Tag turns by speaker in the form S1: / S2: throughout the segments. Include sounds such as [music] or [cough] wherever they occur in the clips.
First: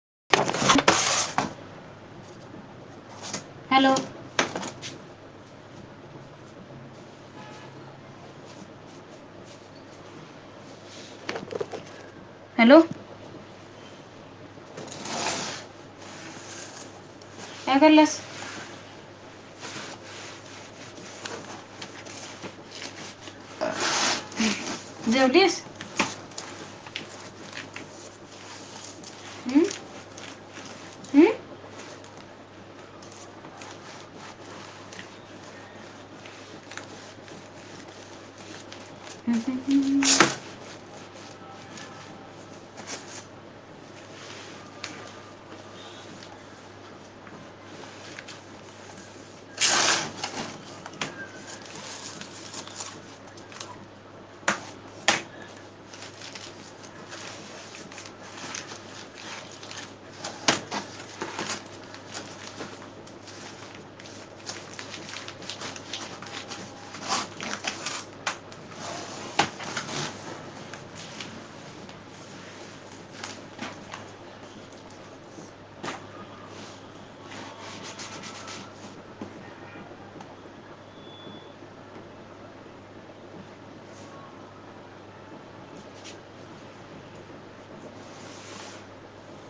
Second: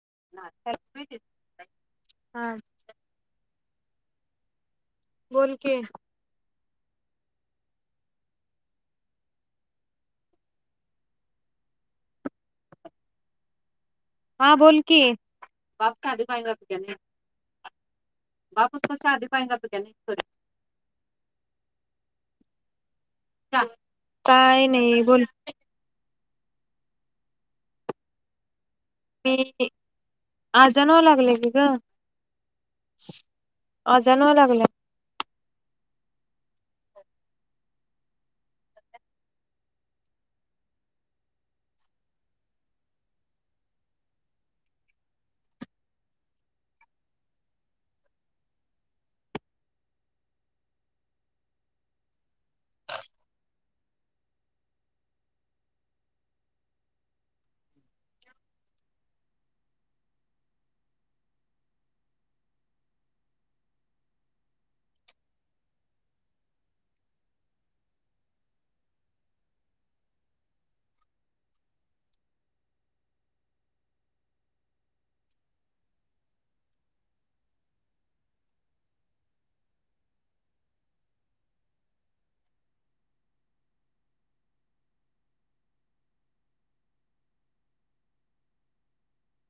S1: [inaudible] हा
S2: हॅलो
S1: बोल की
S2: हॅलो
S1: हा बोल की [unintelligible]
S2: काय करायल्यास
S1: बापूस कशा आधी पाहि तुझ्याने कर [inaudible] [inaudible] काय नाही बोल
S2: जेवलीस हं?
S1: मी आजन व्हाय
S2: हं?
S1: लागले की ग अजण व्हाय लागल्या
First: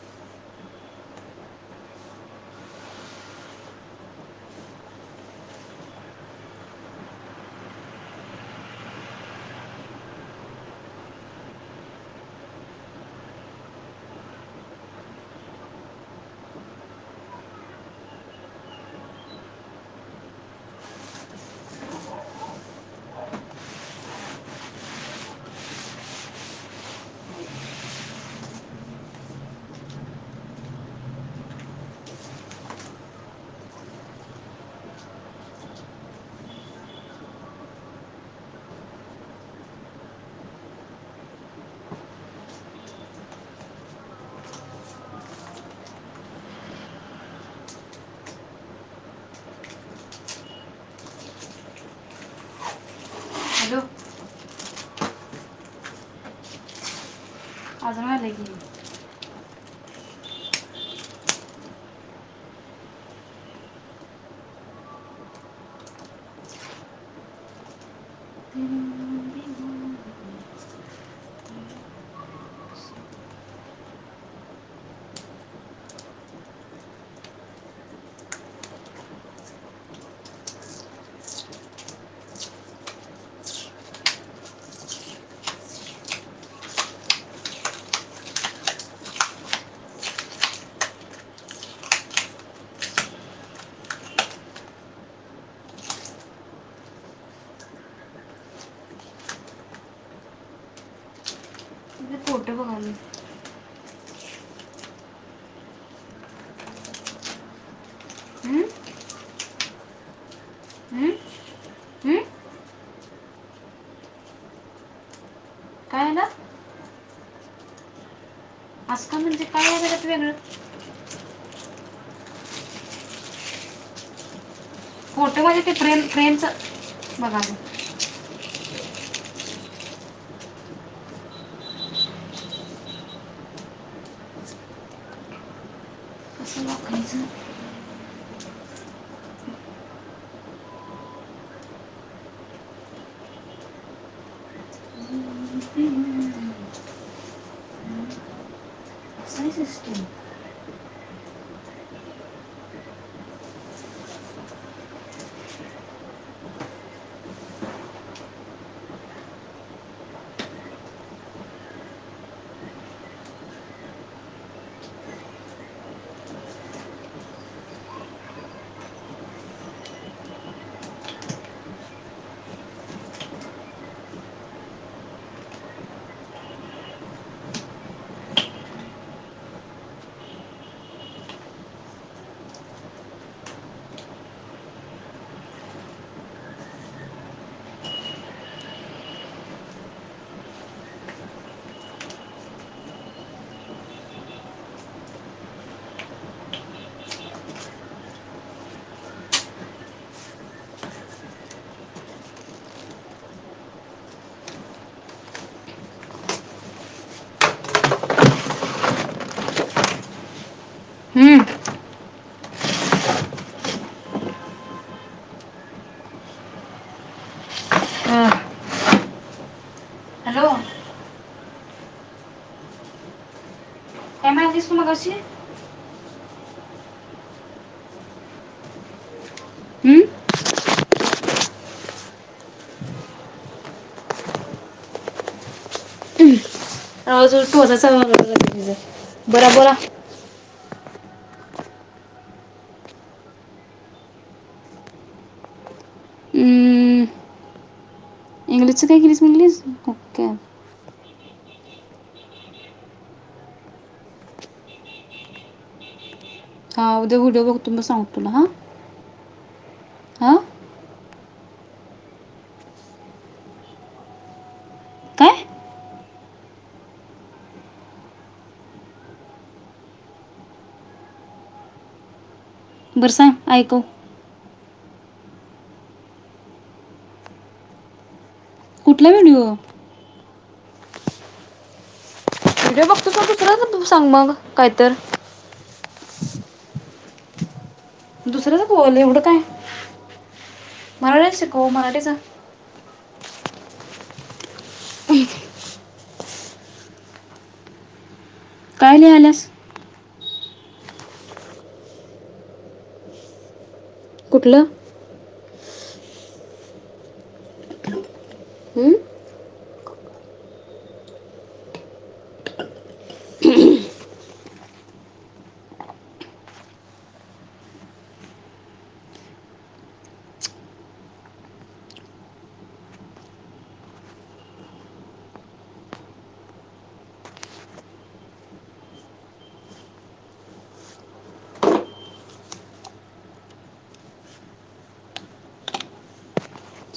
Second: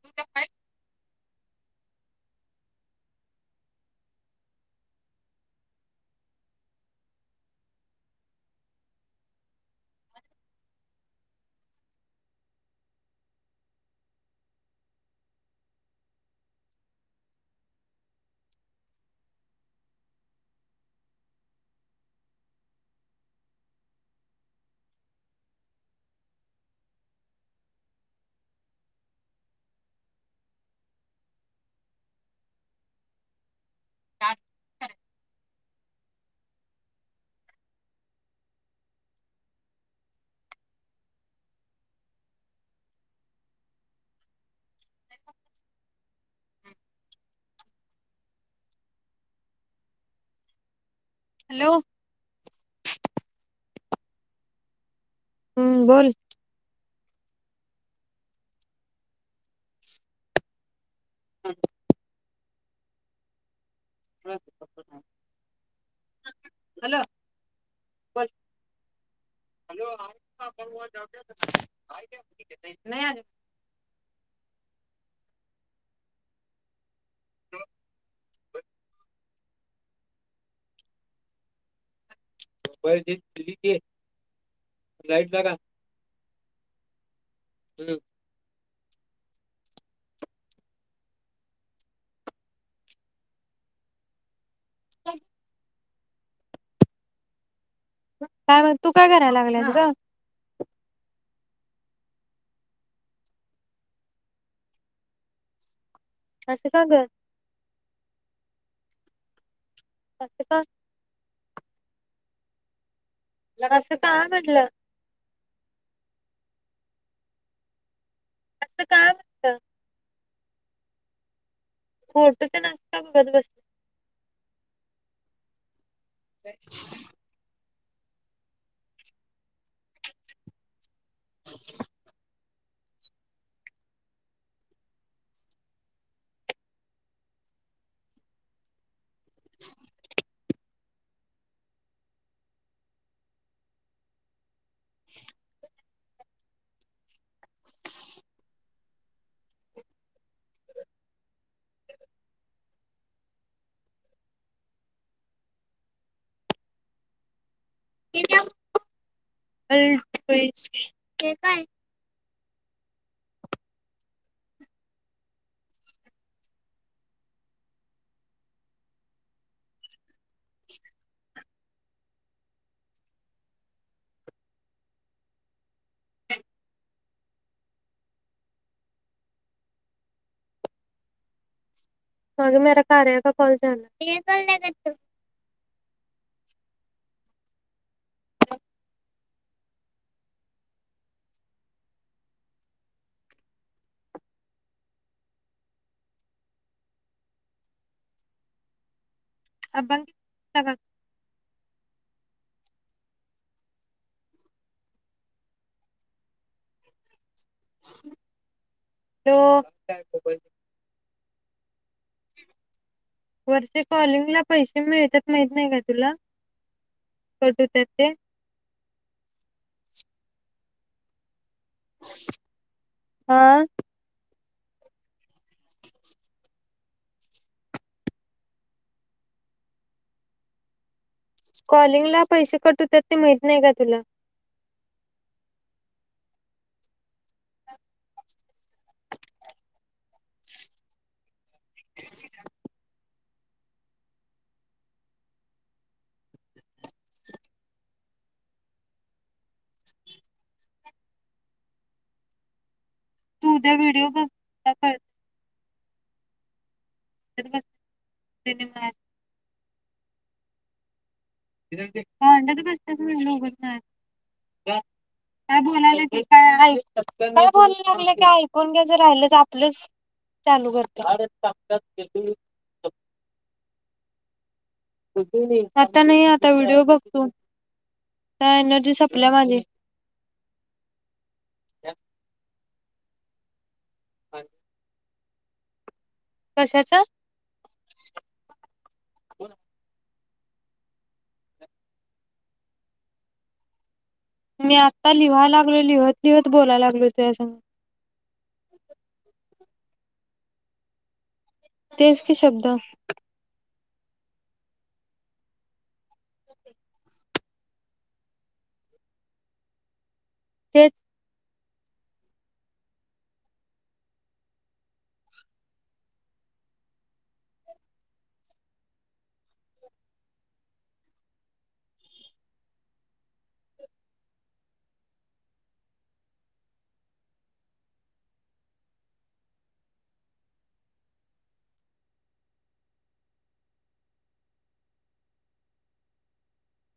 S1: त [unintelligible] [unintelligible] हॅलो [inaudible]
S2: हॅलो
S1: हम्म बोल
S2: आजाण व्हायल्या की
S1: [inaudible] हॅलो बोल हॉलो [unintelligible] नही आरी [inaudible] [unintelligible] ई [unintelligible] दिल्ली लाईट लगा [inaudible] हम्म [unintelligible] काय म तू काय करायला लागलायस रे
S2: फोटो बगालोय
S1: असं का ग
S2: हं?
S1: आस का
S2: हं? हं?
S1: आसं का घडलं
S2: काय ना
S1: असं का
S2: आस म्हणजे
S1: म्हटलं
S2: काय हाय यात वेगळं
S1: फोटो तेन आस बघत बस
S2: फोटो मधी ते फ्रेम फ्रेमचा बगालोय
S1: [inaudible]
S2: कसं बघायचं कसं सिस्टम
S1: [unintelligible] [unintelligible] हे काय आगे मेरा कार्य का कॉल चालू है [unintelligible] अबा [inaudible] [inaudible] त्यो [unintelligible] वर्षे कॉलिंगला पैसे मिळतात माहत नाही का तुला कट हूत्यात ते
S2: हो
S1: आ
S2: काय म्हणालतीस तू मगशी
S1: कॉलिंगला पैसे कट होतात ते माहित नाही का तुला
S2: [unintelligible] अस बराबरा इंग्लिशचं काय केिलीस म्हणलीस ओके
S1: तू उद्या व्हिडिओ बघ काय कळ
S2: हा उद्या व्हिडिओ बघतो
S1: बसलेली
S2: मग सांगतो तुला हां
S1: माझ इधर देख भांडत बसतच म्ह काय
S2: काय
S1: बोलायला का काय बोलाल्या लागलं की ऐकून घ्या ज राहिल आपलंच चालू करत्यात [unintelligible]
S2: बरं सां ऐकव
S1: आता नाही आता व्हिडिओ बघतो एनर्जी
S2: कुठला
S1: संपल्या
S2: व्हिडिओ
S1: माझी ह
S2: व्हिडीओ बघ त दुसरा सांग मग कायत
S1: कशाचा
S2: दुसरंच बोल एवढं काय मराठीच शिकव मराठीचा
S1: मी आता लिहायला लागल लिहत दिवत बोलाय लागलोय तुया संग
S2: काय लिहायल्यास
S1: तेच कि शब्द
S2: कुठल हम्म?
S1: तेच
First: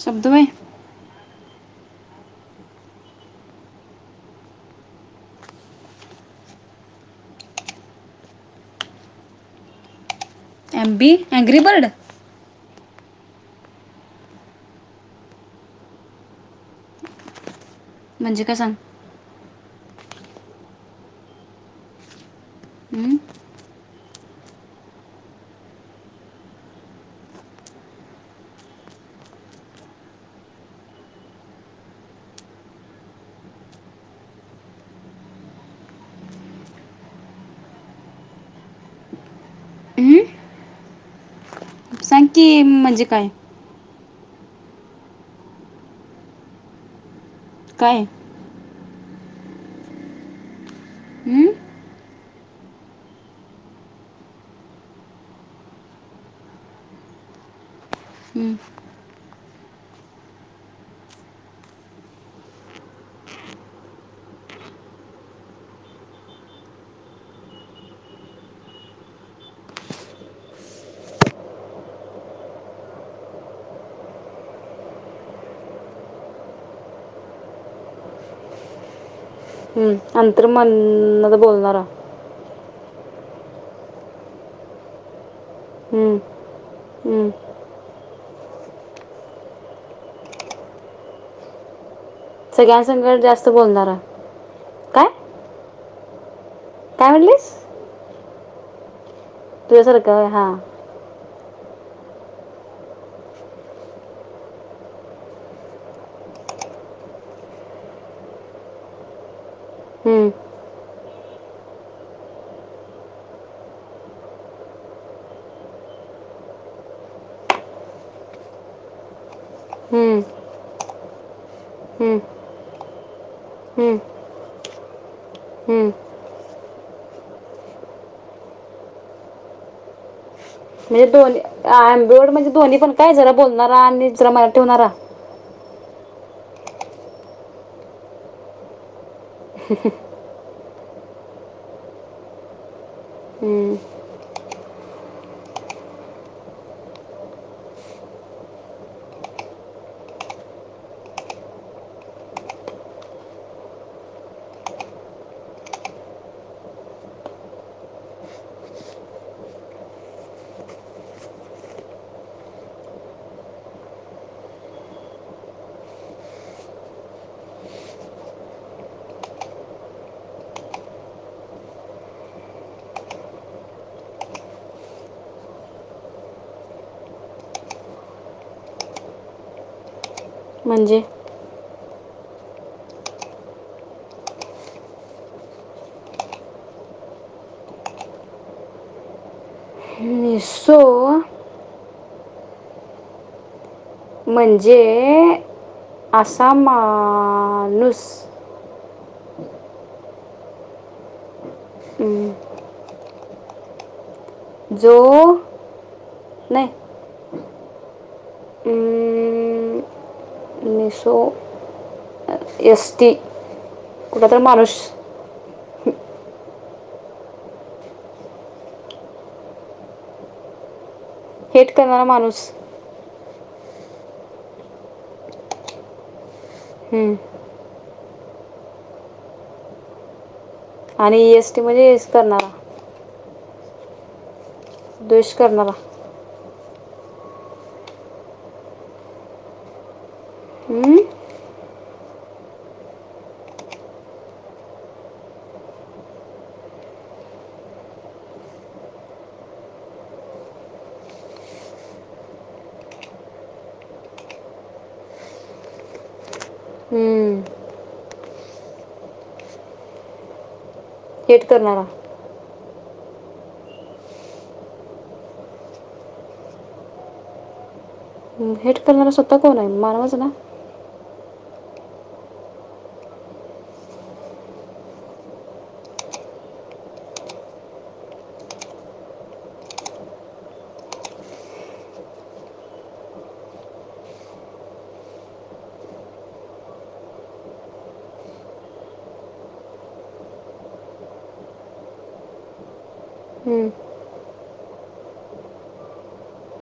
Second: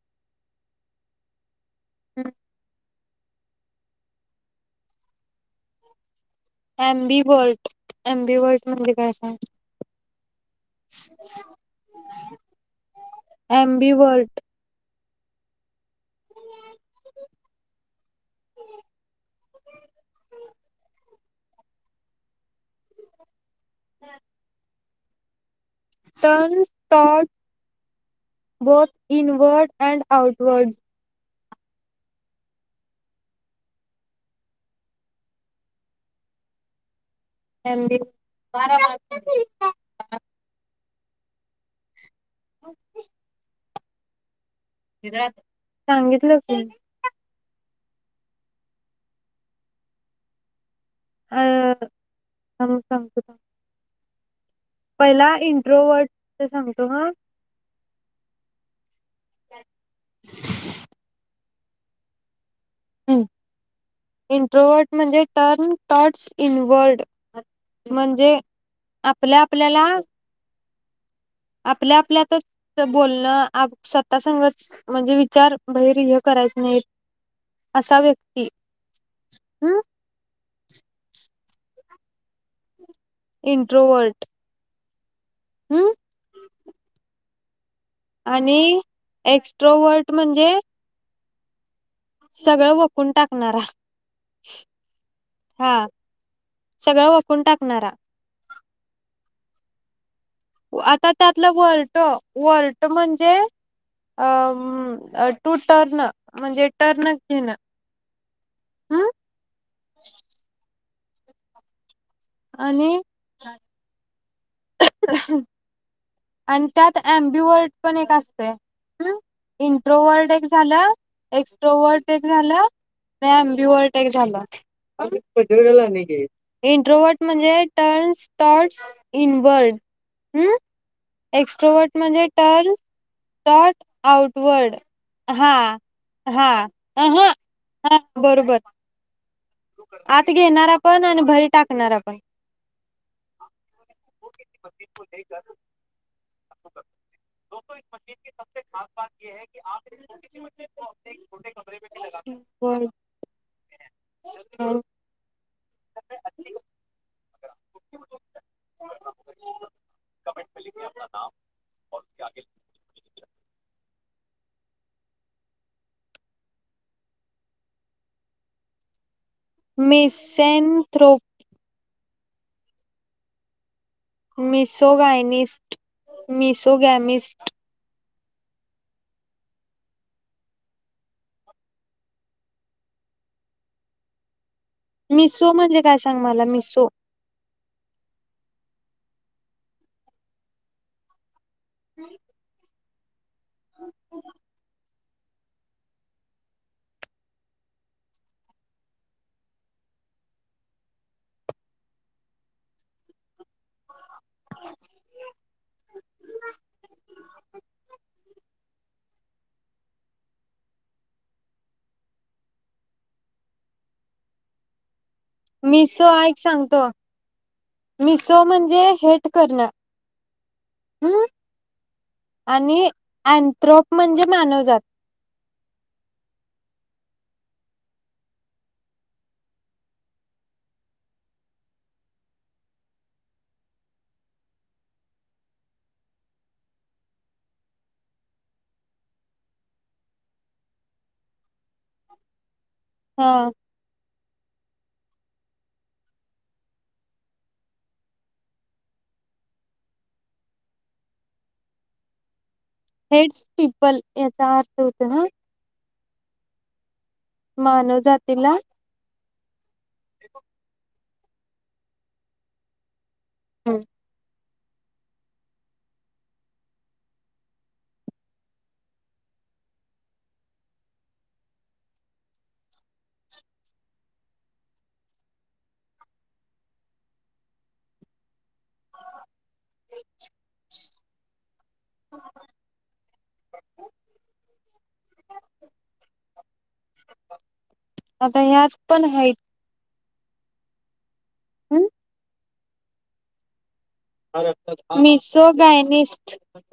S2: शब्दवय
S1: हम् ॲम्बीवल्ट ॲम्बीवल्ट म्हणजे काय सांग
S2: ॲम्बी अँग्रीबर्ड
S1: ॲम्बीवल्ट
S2: म्हणजे काय सांग हम्म?
S1: ह turn taught work invert and outward ऑम्बी काय [unintelligible]
S2: हम्म? ती म म्हणजे काय
S1: खिजळात सांगितल होत मी
S2: काय हम्म?
S1: अअअ थाब सांगते थाम पहिला इंट्रोवर्ट चे सांगतो ह
S2: हम्म.
S1: [unintelligible] हम् इंट्रोवट म्हणजे टर्न टॉटस इनवर्ड म्हणजे आपल्या आपल्याला आपल्या आपल्यातच बोलण आप स्वता संगत म्हणजे विचार भैरय करायच नाहीत असा व्यक्ती हम्
S2: हम्म अंतर मान मद्धे बोल तरा
S1: इंट्रोवर्ट हम्म
S2: हम्म.
S1: आणि एक्स्ट्रोवर्ट म्हणजे सगळ वकून
S2: सगळ्यांसंग जास्त
S1: टाकणारा
S2: बोलणारा काय
S1: हा सगळं
S2: काय
S1: वाकुन
S2: म्हणलीस
S1: टाकणारा
S2: तूया सारक त हा
S1: त्यातल वर्टो वर्ट म्हणजे अ टू टर्न म्हणजे टर्न घेण हम्
S2: हम्म
S1: आणि आणि त्यात ॲम्बीवर्ट पण एक असतय हम्
S2: हम्म,
S1: इंट्रोवर्ट एक झाल एक्स्ट्रोवर्ट
S2: हम्म,
S1: एक झाल प्या ॲम्बीवर्ट
S2: हम्म,
S1: एक झाला अगं सगळ
S2: हम्म.
S1: आणि घे इंट्रोवर्ट म्हणजे टर्नस टॉट्स इनवर्ल्ड
S2: म्हजे दोनी आ आंबवड म्हणजे
S1: टर्न
S2: दो्ही पण काय जरा
S1: टॉट
S2: बोलणारा आणि जरा मराठी
S1: आउटवर्ड
S2: होणारा
S1: हा हा अह हा बरोबर आत घेणारा. पण आणि बाहीर टाकणार पण.
S2: हम्म,
S1: कमट [unintelligible] मेसेनथ्रोप. मिसो गायनस् मिसो गॅमिस्ट.
S2: म्हणजे.
S1: मिसो म्हणजे काय सांग मला मिसो.
S2: सो
S1: हम् [inaudible]
S2: म्हणजे आसामानूस. हम्म, जो नाही.
S1: [inaudible]
S2: मीसो एसटी कुठ तर माणूस.
S1: मिसो ऐक सांगतो, मिसो म्हणजे हेट करण.
S2: हेट करणारा माणूस.
S1: अनथ्रोप म्हणजे मानवजात.
S2: हम आणि ईएसटी म्हणजे येस करणारा. द्वेष करणारा. हम्म
S1: हा. हेड्स पिपल याचा अर्थ होत ना.
S2: हम्म.
S1: मानव जातीला. [inaudible]
S2: हेट करणारा.
S1: हम्म
S2: हेट करणारा स्वतः कोण आहे. मानवाच ना.
S1: मी आता यात पण हय. आन
S2: हम्म
S1: मिसो गायनिस्ट.